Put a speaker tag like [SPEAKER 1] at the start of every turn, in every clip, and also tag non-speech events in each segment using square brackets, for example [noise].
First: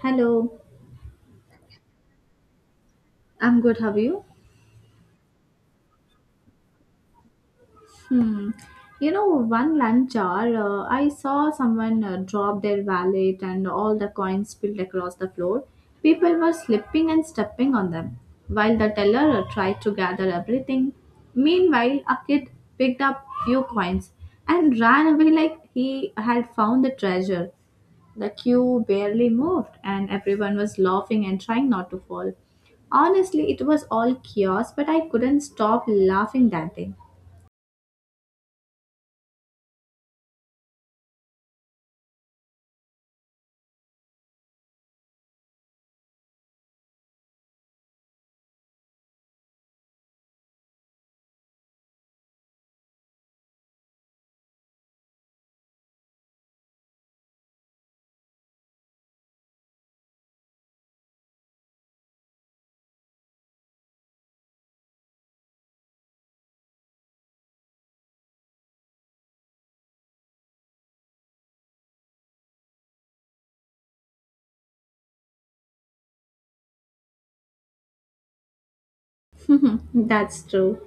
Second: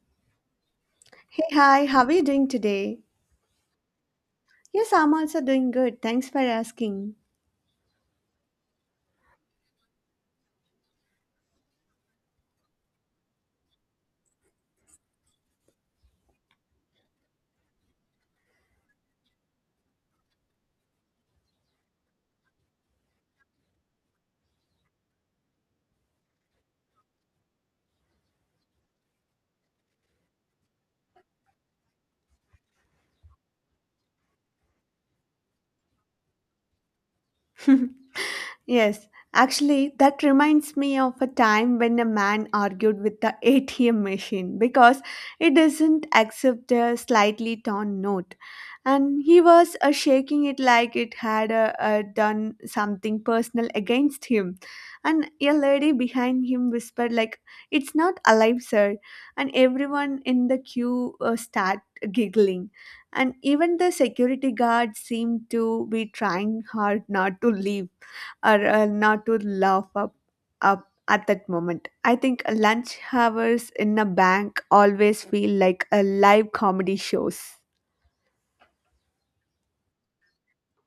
[SPEAKER 1] Hello,
[SPEAKER 2] Hey, hi, how are you doing today?
[SPEAKER 1] I'm good. How are you?
[SPEAKER 2] Yes, I'm also doing good. Thanks for asking.
[SPEAKER 1] Hmm. You know, one lunch hour, I saw someone drop their wallet and all the coins spilled across the floor. People were slipping and stepping on them, while the teller tried to gather everything. Meanwhile, a kid picked up few coins and ran away like he had found the treasure. The queue barely moved, and everyone was laughing and trying not to fall. Honestly, it was all chaos, but I couldn't stop laughing that day.
[SPEAKER 2] [laughs] Yes, actually, that reminds me of a time when a man argued with the ATM machine because it doesn't accept a slightly torn note. And he was shaking it like it had done something personal against him. And a lady behind him whispered, like, it's not alive, sir. And everyone in the queue start giggling. And even the security guard seemed to be trying hard not to leave or not to laugh up at that moment. I think lunch hours in a bank always feel like a live comedy shows. [laughs]
[SPEAKER 1] [laughs] That's true.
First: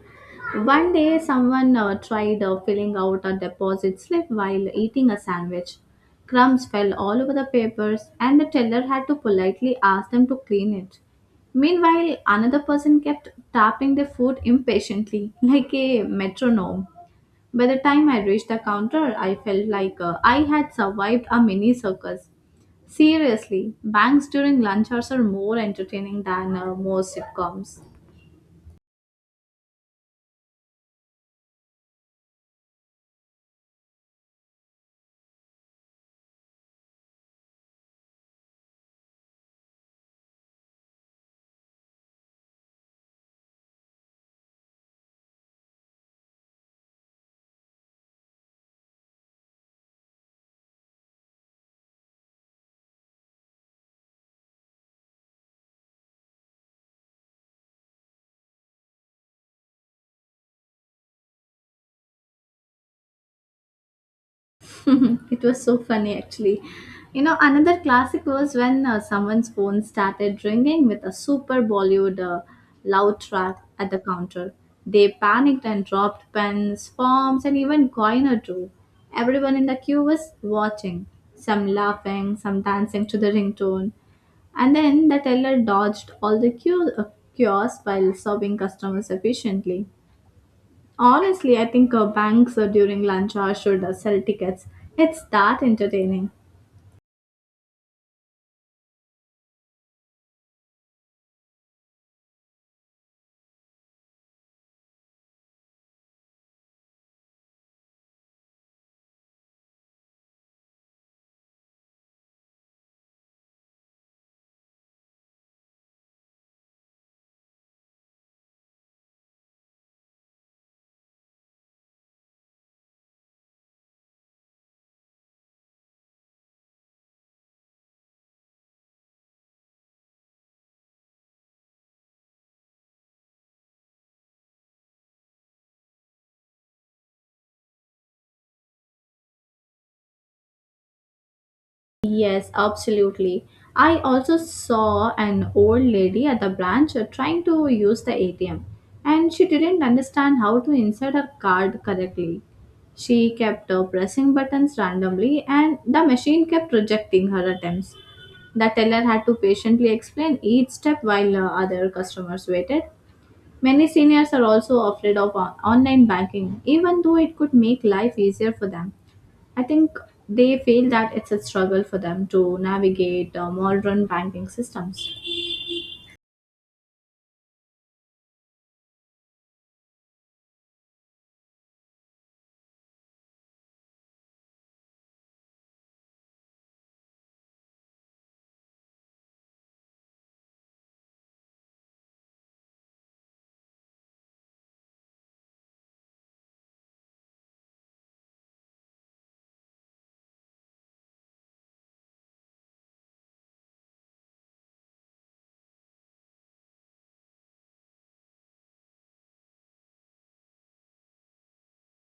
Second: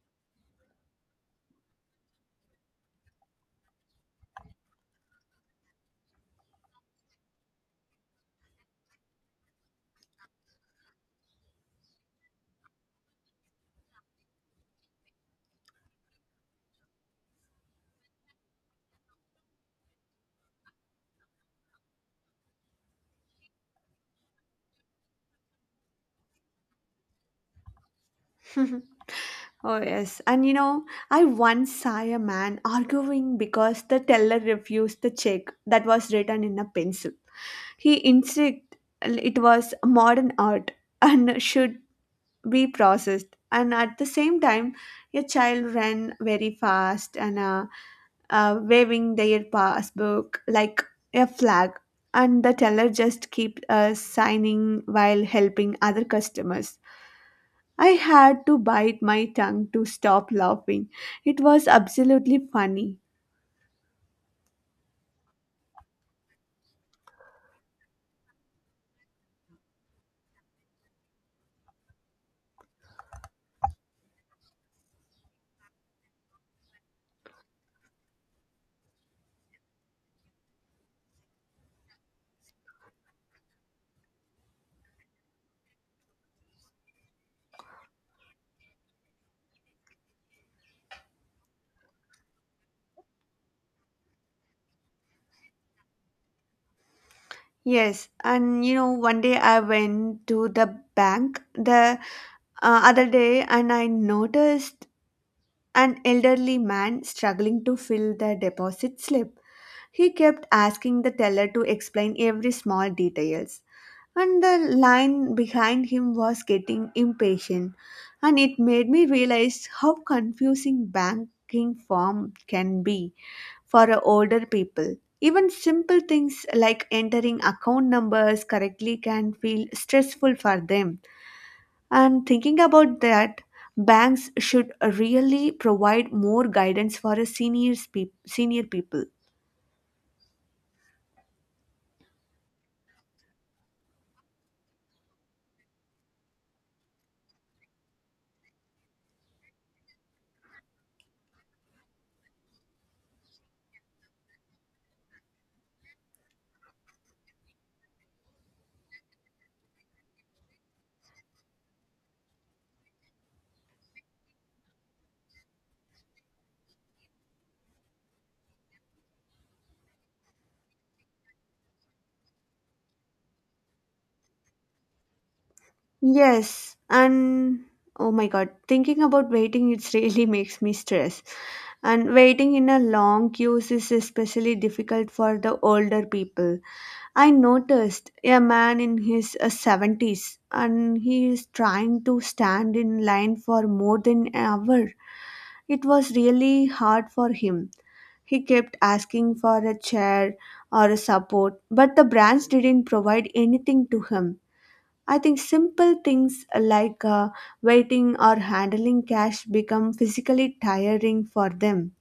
[SPEAKER 1] One day, someone tried filling out a deposit slip while eating a sandwich. Crumbs fell all over the papers, and the teller had to politely ask them to clean it. Meanwhile, another person kept tapping their foot impatiently, [laughs] like a metronome. By the time I reached the counter, I felt like I had survived a mini circus. Seriously, banks during lunch hours are more entertaining than most sitcoms.
[SPEAKER 2] Oh, yes. And you know, I once saw a man arguing because the teller refused the check that was written in a pencil. He insisted it was modern art and should be processed, and at the same time your child ran very fast and waving their passbook like a flag, and the teller just keep signing while helping other customers. I had to bite my tongue to stop laughing. It was absolutely funny.
[SPEAKER 1] [laughs] It was so funny actually. You know, another classic was when someone's phone started ringing with a super Bollywood loud track at the counter. They panicked and dropped pens, forms, and even coin or two. Everyone in the queue was watching, some laughing, some dancing to the ringtone. And then the teller dodged all the queue, kiosks while serving customers efficiently. Honestly, I think banks during lunch hour should sell tickets. It's that entertaining.
[SPEAKER 2] Yes, and you know, one day I went to the bank the other day, and I noticed an elderly man struggling to fill the deposit slip. He kept asking the teller to explain every small details. And the line behind him was getting impatient. And it made me realize how confusing banking form can be for older people. Even simple things like entering account numbers correctly can feel stressful for them. And thinking about that, banks should really provide more guidance for a senior people.
[SPEAKER 1] Yes, absolutely. I also saw an old lady at the branch trying to use the ATM, and she didn't understand how to insert her card correctly. She kept pressing buttons randomly, and the machine kept rejecting her attempts. The teller had to patiently explain each step while other customers waited. Many seniors are also afraid of online banking, even though it could make life easier for them. I think they feel that it's a struggle for them to navigate modern banking systems.
[SPEAKER 2] Yes, and oh my god, thinking about waiting it [laughs] really makes me stress. And waiting in a long queues is especially difficult for the older people. I noticed a man in his 70s, and he is trying to stand in line for more than an hour. It was really hard for him. He kept asking for a chair or a support, but the branch didn't provide anything to him. I think simple things like waiting or handling cash become physically tiring for them.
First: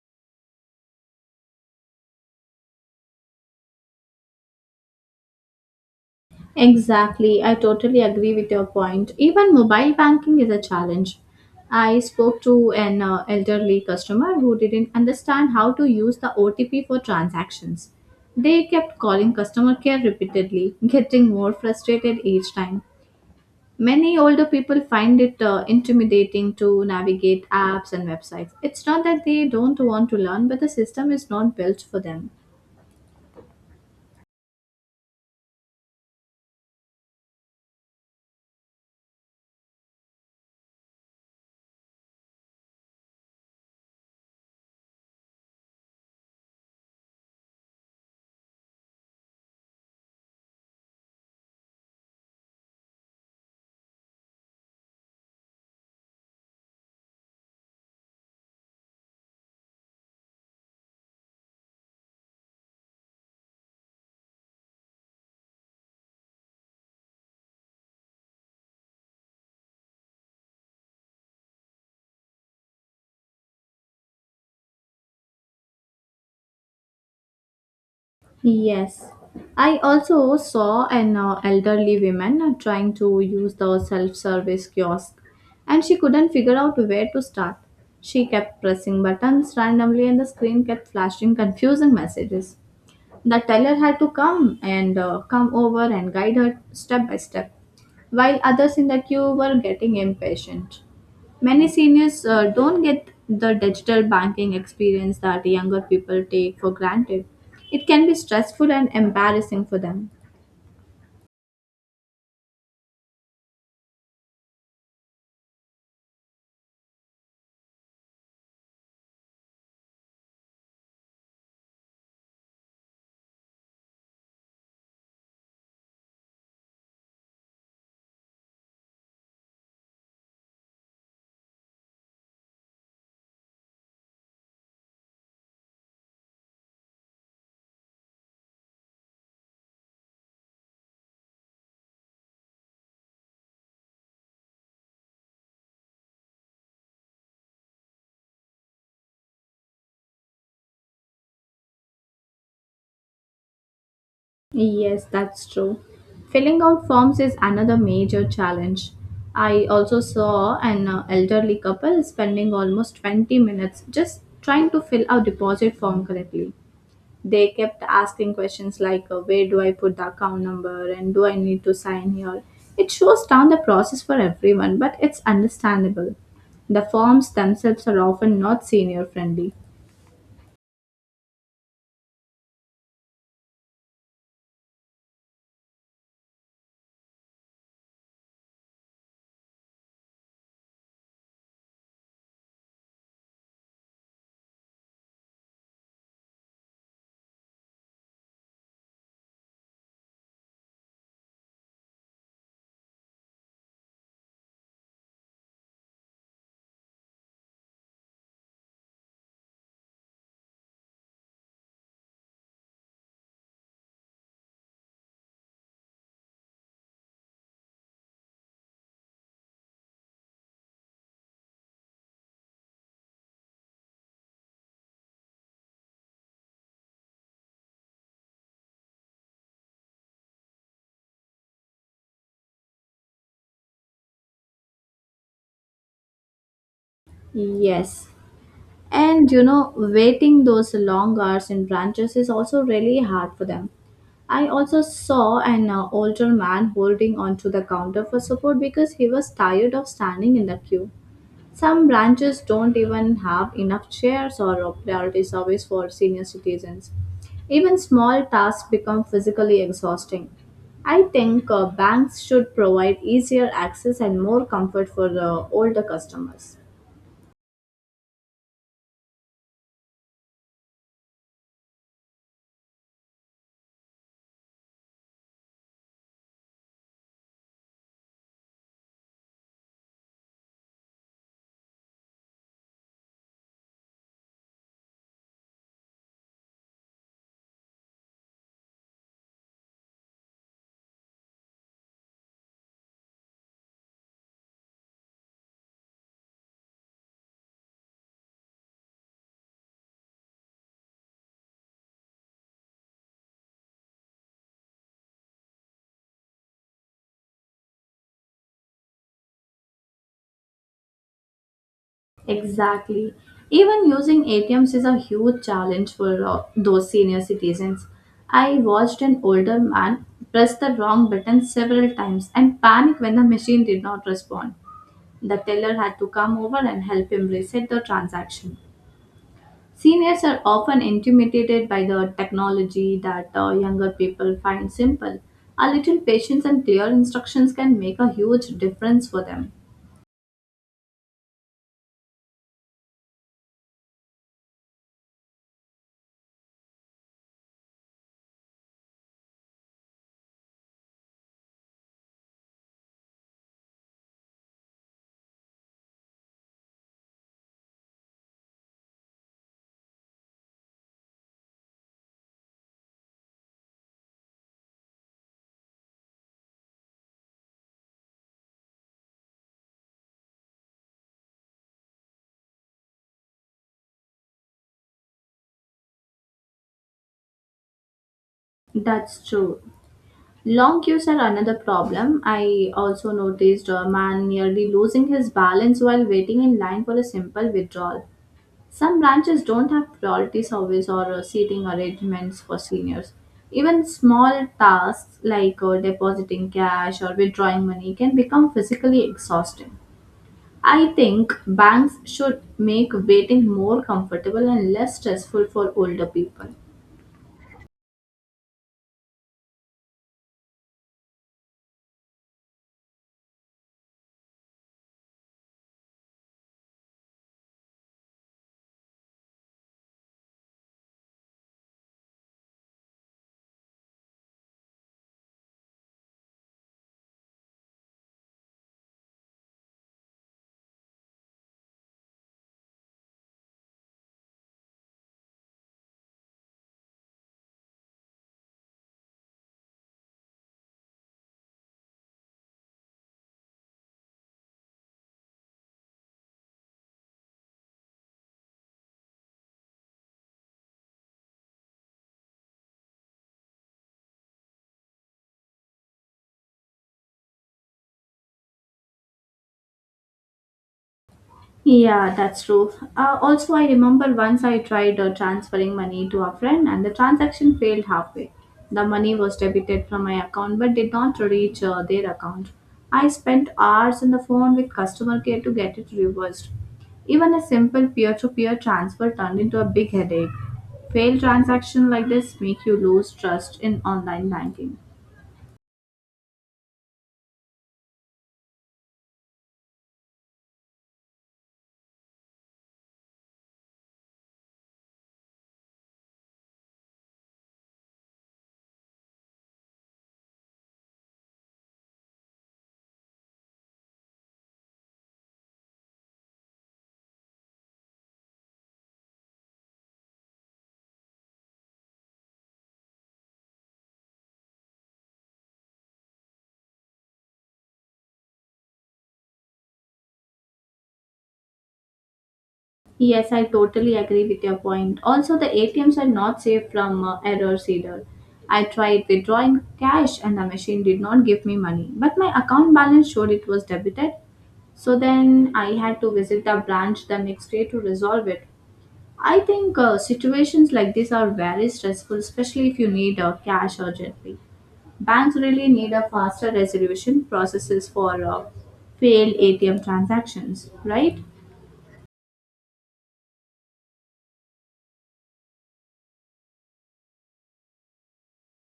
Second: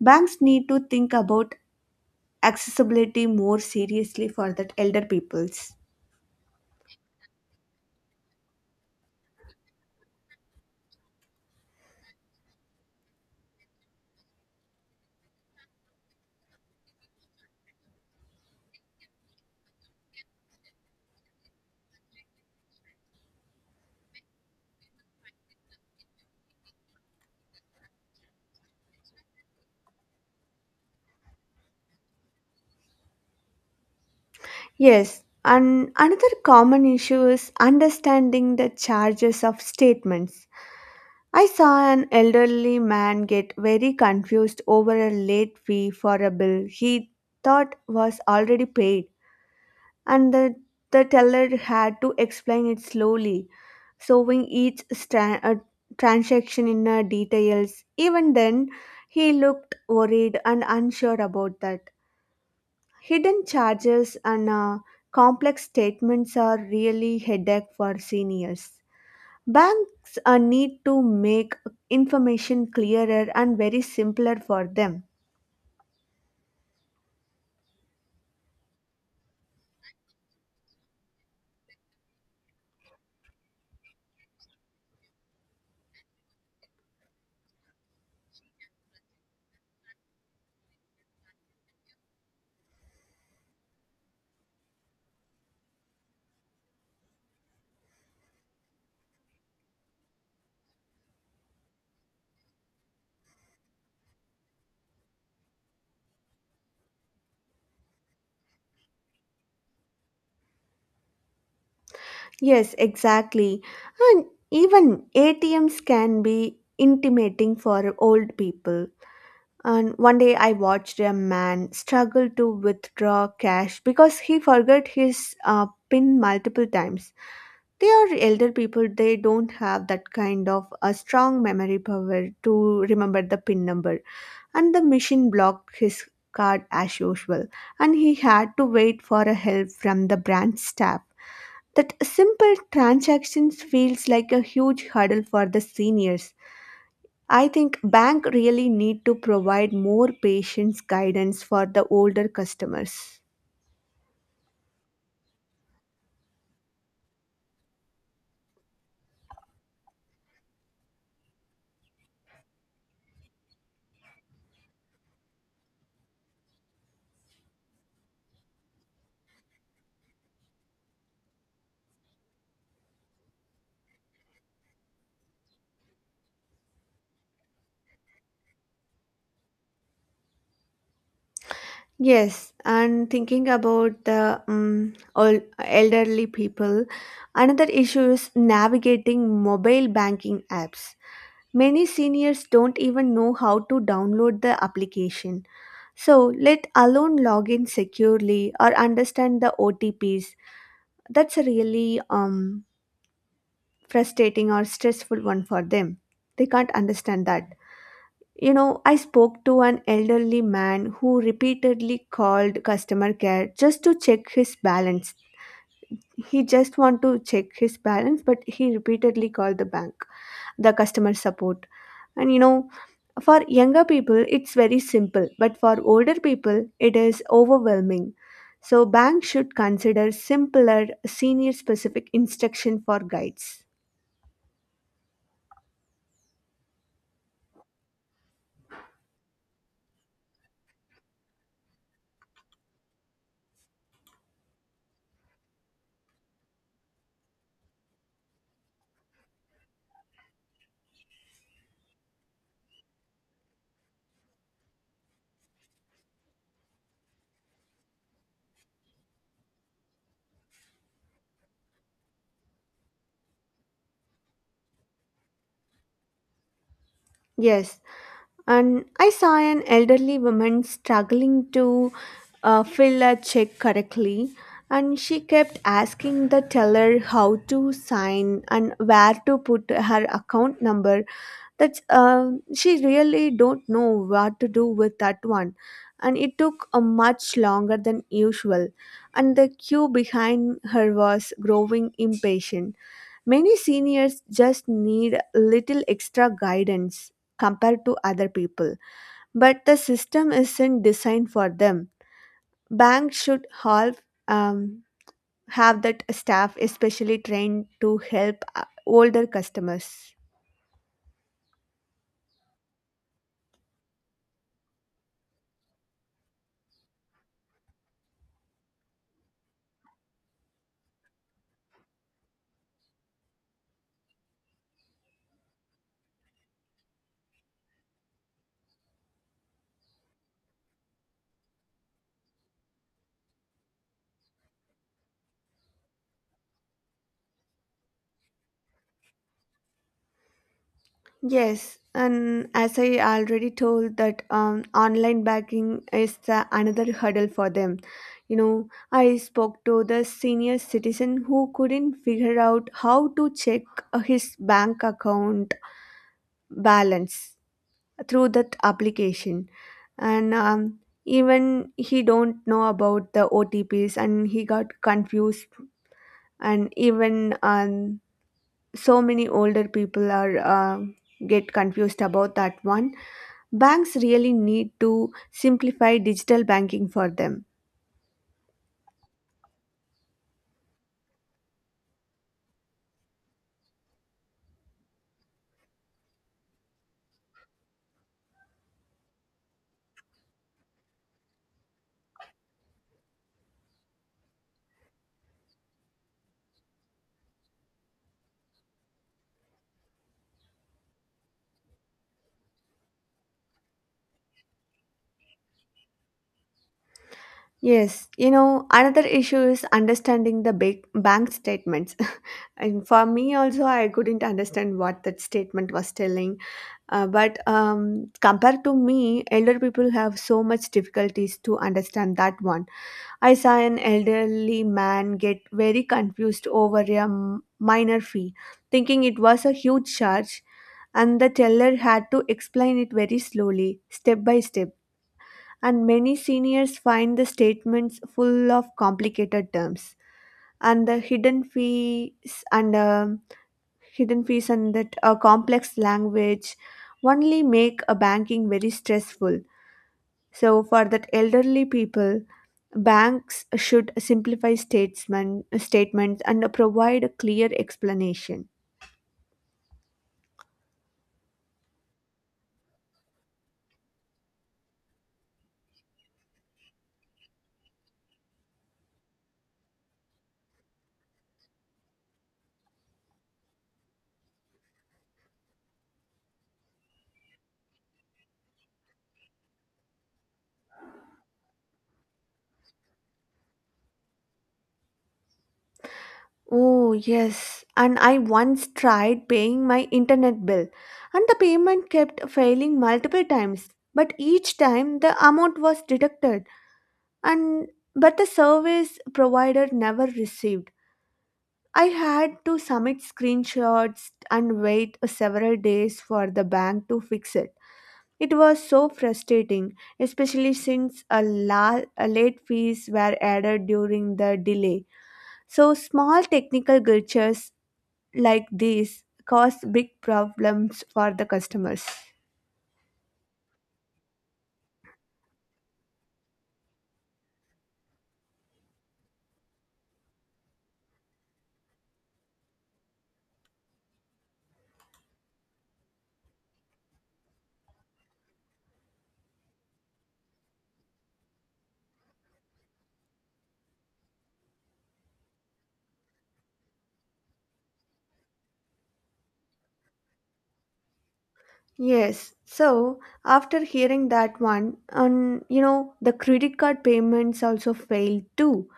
[SPEAKER 2] Banks need to think about accessibility more seriously for that elder peoples.
[SPEAKER 1] Exactly, I totally agree with your point. Even mobile banking is a challenge. I spoke to an elderly customer who didn't understand how to use the OTP for transactions. They kept calling customer care repeatedly, [laughs] getting more frustrated each time. Many older people find it intimidating to navigate apps and websites. It's not that they don't want to learn, but the system is not built for them.
[SPEAKER 2] Yes, and another common issue is understanding the charges of statements. I saw an elderly man get very confused over a late fee for a bill he thought was already paid, and the teller had to explain it slowly, showing each transaction in details. Even then, he looked worried and unsure about that. Hidden charges and complex statements are really headache for seniors. Banks need to make information clearer and very simpler for them.
[SPEAKER 1] Yes. I also saw an elderly woman trying to use the self service kiosk and she couldn't figure out where to start. She kept pressing buttons randomly and the screen kept flashing confusing messages. The teller had to come over and guide her step by step, while others in the queue were getting impatient. Many seniors don't get the digital banking experience that younger people take for granted. It can be stressful and embarrassing for them.
[SPEAKER 2] Yes, exactly. And even ATMs can be intimidating for old people. And one day I watched a man struggle to withdraw cash because he forgot his PIN multiple times. They are elder people, they don't have that kind of a strong memory power to remember the PIN number, and the machine blocked his card as usual, and he had to wait for a help from the branch staff. That simple transactions feels like a huge hurdle for the seniors. I think bank really need to provide more patience guidance for the older customers.
[SPEAKER 1] Yes, that's true. Filling out forms is another major challenge. I also saw an elderly couple spending almost 20 minutes just trying to fill out deposit form correctly. They kept asking questions like, where do I put the account number and do I need to sign here? It shows down the process for everyone, but it's understandable. The forms themselves are often not senior friendly.
[SPEAKER 2] Yes, and thinking about the all elderly people, another issue is navigating mobile banking apps. Many seniors don't even know how to download the application. So, let alone log in securely or understand the OTPs. That's a really frustrating or stressful one for them. They can't understand that. You know, I spoke to an elderly man who repeatedly called customer care just to check his balance. He just want to check his balance, but he repeatedly called the bank, the customer support. And you know, for younger people, it's very simple, but for older people, it is overwhelming. So, banks should consider simpler, senior specific instruction for guides.
[SPEAKER 1] Yes. And you know, waiting those long hours in branches is also really hard for them. I also saw an older man holding onto the counter for support because he was tired of standing in the queue. Some branches don't even have enough chairs or a priority service for senior citizens. Even small tasks become physically exhausting. I think banks should provide easier access and more comfort for the older customers.
[SPEAKER 2] Yes, and I saw an elderly woman struggling to fill a check correctly, and she kept asking the teller how to sign and where to put her account number. That's she really don't know what to do with that one, and it took a much longer than usual, and the queue behind her was growing impatient. Many seniors just need little extra guidance compared to other people, but the system isn't designed for them. Banks should help um, have that staff especially trained to help older customers.
[SPEAKER 1] Exactly. Even using ATMs is a huge challenge for those senior citizens. I watched an older man press the wrong button several times and panic when the machine did not respond. The teller had to come over and help him reset the transaction. Seniors are often intimidated by the technology that younger people find simple. A little patience and clear instructions can make a huge difference for them.
[SPEAKER 2] Yes, and as I already told that online banking is the another hurdle for them. You know, I spoke to the senior citizen who couldn't figure out how to check his bank account balance through that application, and even he don't know about the OTPs, and he got confused, and even so many older people are get confused about that one. Banks really need to simplify digital banking for them.
[SPEAKER 1] That's true. Long queues are another problem. I also noticed a man nearly losing his balance while waiting in line for a simple withdrawal. Some branches don't have priority service or seating arrangements for seniors. Even small tasks like depositing cash or withdrawing money can become physically exhausting. I think banks should make waiting more comfortable and less stressful for older people.
[SPEAKER 2] Yes, you know, another issue is understanding the big bank statements. [laughs] And for me also, I couldn't understand what that statement was telling. But compared to me, elder people have so much difficulties to understand that one. I saw an elderly man get very confused over a minor fee, thinking it was a huge charge, and the teller had to explain it very slowly, step by step. And many seniors find the statements full of complicated terms, and the hidden fees and that complex language only make a banking very stressful. So for that elderly people, banks should simplify statements and provide a clear explanation.
[SPEAKER 1] Yeah, that's true. Also, I remember once I tried transferring money to a friend and the transaction failed halfway. The money was debited from my account but did not reach their account. I spent hours on the phone with customer care to get it reversed. Even a simple peer to peer transfer turned into a big headache. Failed transactions like this make you lose trust in online banking.
[SPEAKER 2] Oh, yes. And I once tried paying my internet bill, and the payment kept failing multiple times. But each time the amount was deducted, and but the service provider never received. I had to submit screenshots and wait several days for the bank to fix it. It was so frustrating, especially since a late fees were added during the delay. So small technical glitches like these cause big problems for the customers.
[SPEAKER 1] Yes, I totally agree with your point. Also, the ATMs are not safe from errors either. I tried withdrawing cash and the machine did not give me money, but my account balance showed it was debited. So then I had to visit the branch the next day to resolve it. I think situations like this are very stressful, especially if you need cash urgently. Banks really need a faster resolution processes for failed ATM transactions, right?
[SPEAKER 2] Yes. So after hearing that one, and you know, the credit card payments also failed too.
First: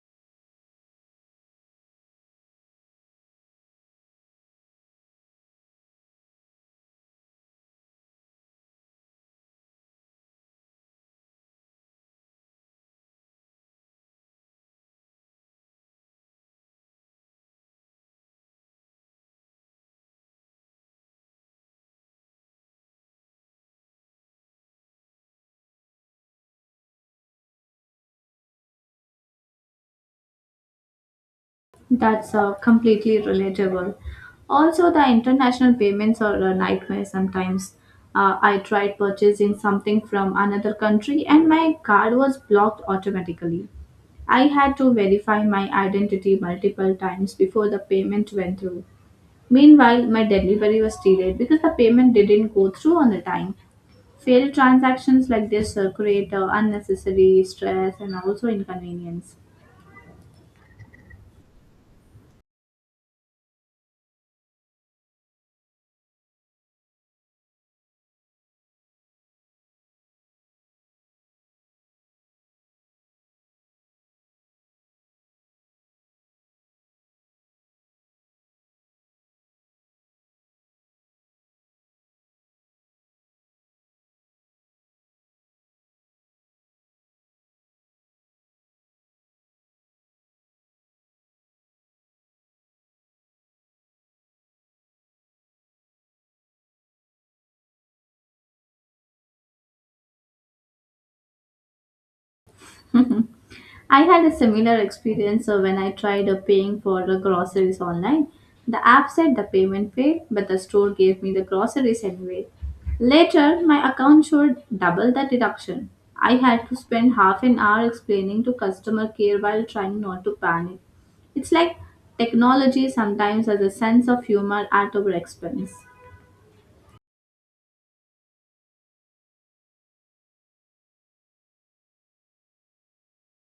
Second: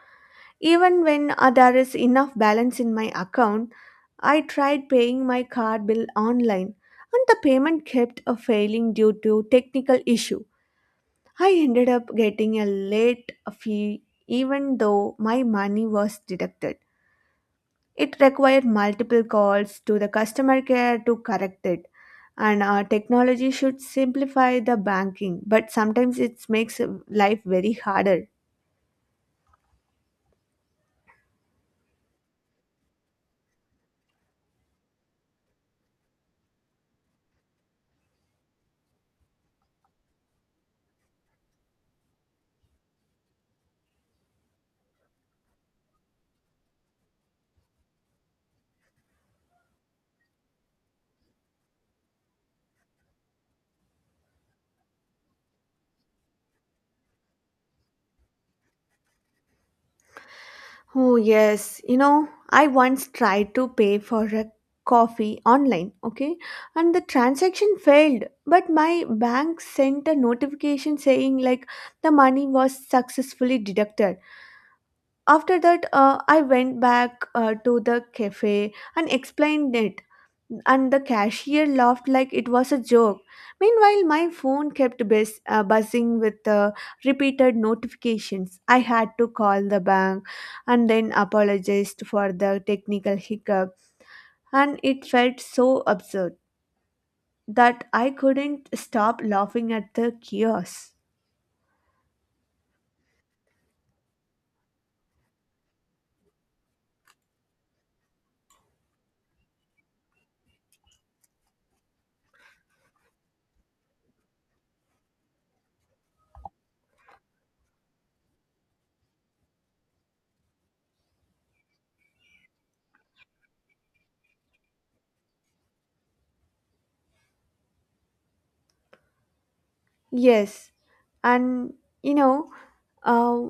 [SPEAKER 2] Even when there is enough balance in my account, I tried paying my card bill online and the payment kept failing due to technical issue. I ended up getting a late fee even though my money was deducted. It required multiple calls to the customer care to correct it. And technology should simplify the banking, but sometimes it makes life very harder.
[SPEAKER 1] That's completely relatable. Also, the international payments are a nightmare sometimes. I tried purchasing something from another country and my card was blocked automatically. I had to verify my identity multiple times before the payment went through. Meanwhile, my delivery was delayed because the payment didn't go through on the time. Failed transactions like this create unnecessary stress and also inconvenience.
[SPEAKER 2] Oh, yes. You know, I once tried to pay for a coffee online, okay? And the transaction failed, but my bank sent a notification saying like the money was successfully deducted. After that, I went back to the cafe and explained it, and the cashier laughed like it was a joke. Meanwhile, my phone kept buzzing with repeated notifications. I had to call the bank and then apologized for the technical hiccup, and it felt so absurd that I couldn't stop laughing at the chaos.
[SPEAKER 1] [laughs] I had a similar experience when I tried paying for the groceries online. The app said the payment failed, but the store gave me the groceries anyway. Later, my account showed double the deduction. I had to spend half an hour explaining to customer care while trying not to panic. It's like technology sometimes has a sense of humor at our expense.
[SPEAKER 2] Yes, and you know, uh,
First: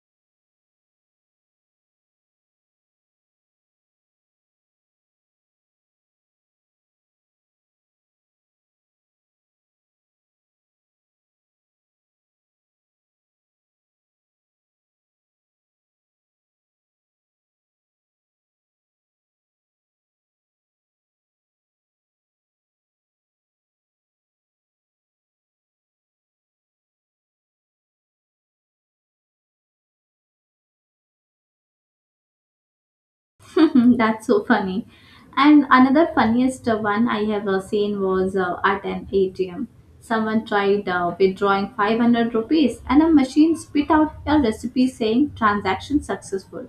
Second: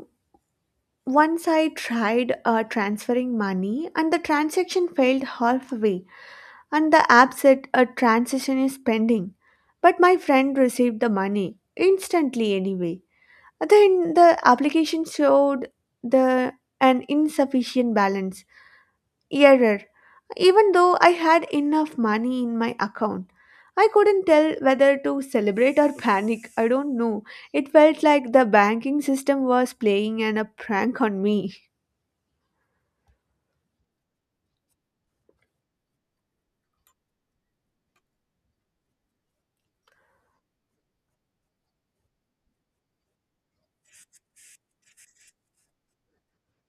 [SPEAKER 2] once I tried transferring money, and the transaction failed halfway. And the app said a transaction is pending. But my friend received the money instantly anyway. Then the application showed the an insufficient balance error. Even though I had enough money in my account, I couldn't tell whether to celebrate or panic. I don't know. It felt like the banking system was playing a prank on me.
[SPEAKER 1] [laughs] That's so funny. And another funniest one I have seen was at an ATM. Someone tried withdrawing 500 rupees and a machine spit out a recipe saying transaction successful.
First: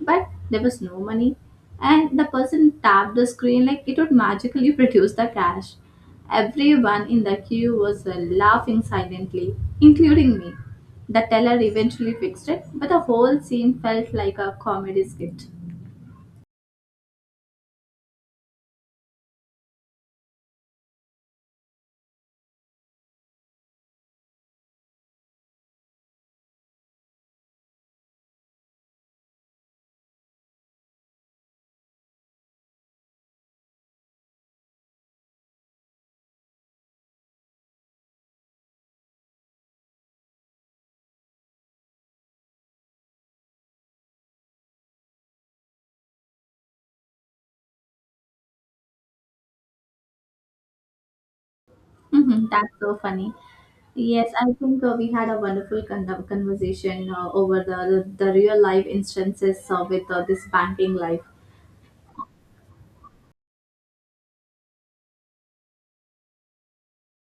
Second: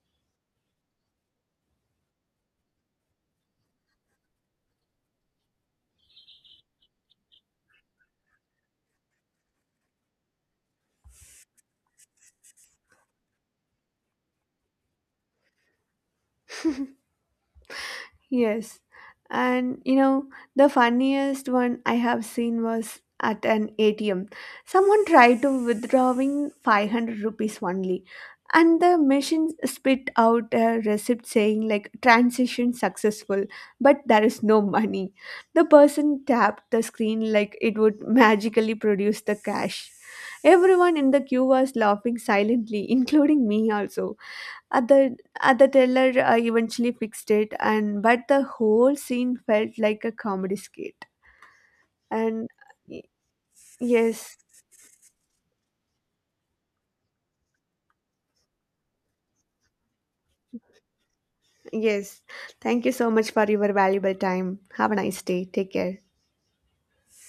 [SPEAKER 1] But there was no money. And the person tapped the screen like it would magically [laughs] produce the cash. Everyone in the queue was laughing silently, including me. The teller eventually fixed it, but the whole scene felt like a comedy skit.
[SPEAKER 2] Yes. And you know, the funniest one I have seen was at an ATM. Someone tried to withdrawing 500 rupees only, and the machine spit out a receipt saying like transaction successful, but there is no money. The person tapped the screen like it would magically produce the cash. Everyone in the queue was laughing silently, including me also. Other other teller eventually fixed it, and but the whole scene felt like a comedy skit.
[SPEAKER 1] Hmm.
[SPEAKER 2] And
[SPEAKER 1] That's so
[SPEAKER 2] y-
[SPEAKER 1] funny. Yes,
[SPEAKER 2] yes,
[SPEAKER 1] I think we had a wonderful conversation over the real life instances with this banking life.
[SPEAKER 2] yes. Thank you so much for your valuable time. Have a nice day. Take care.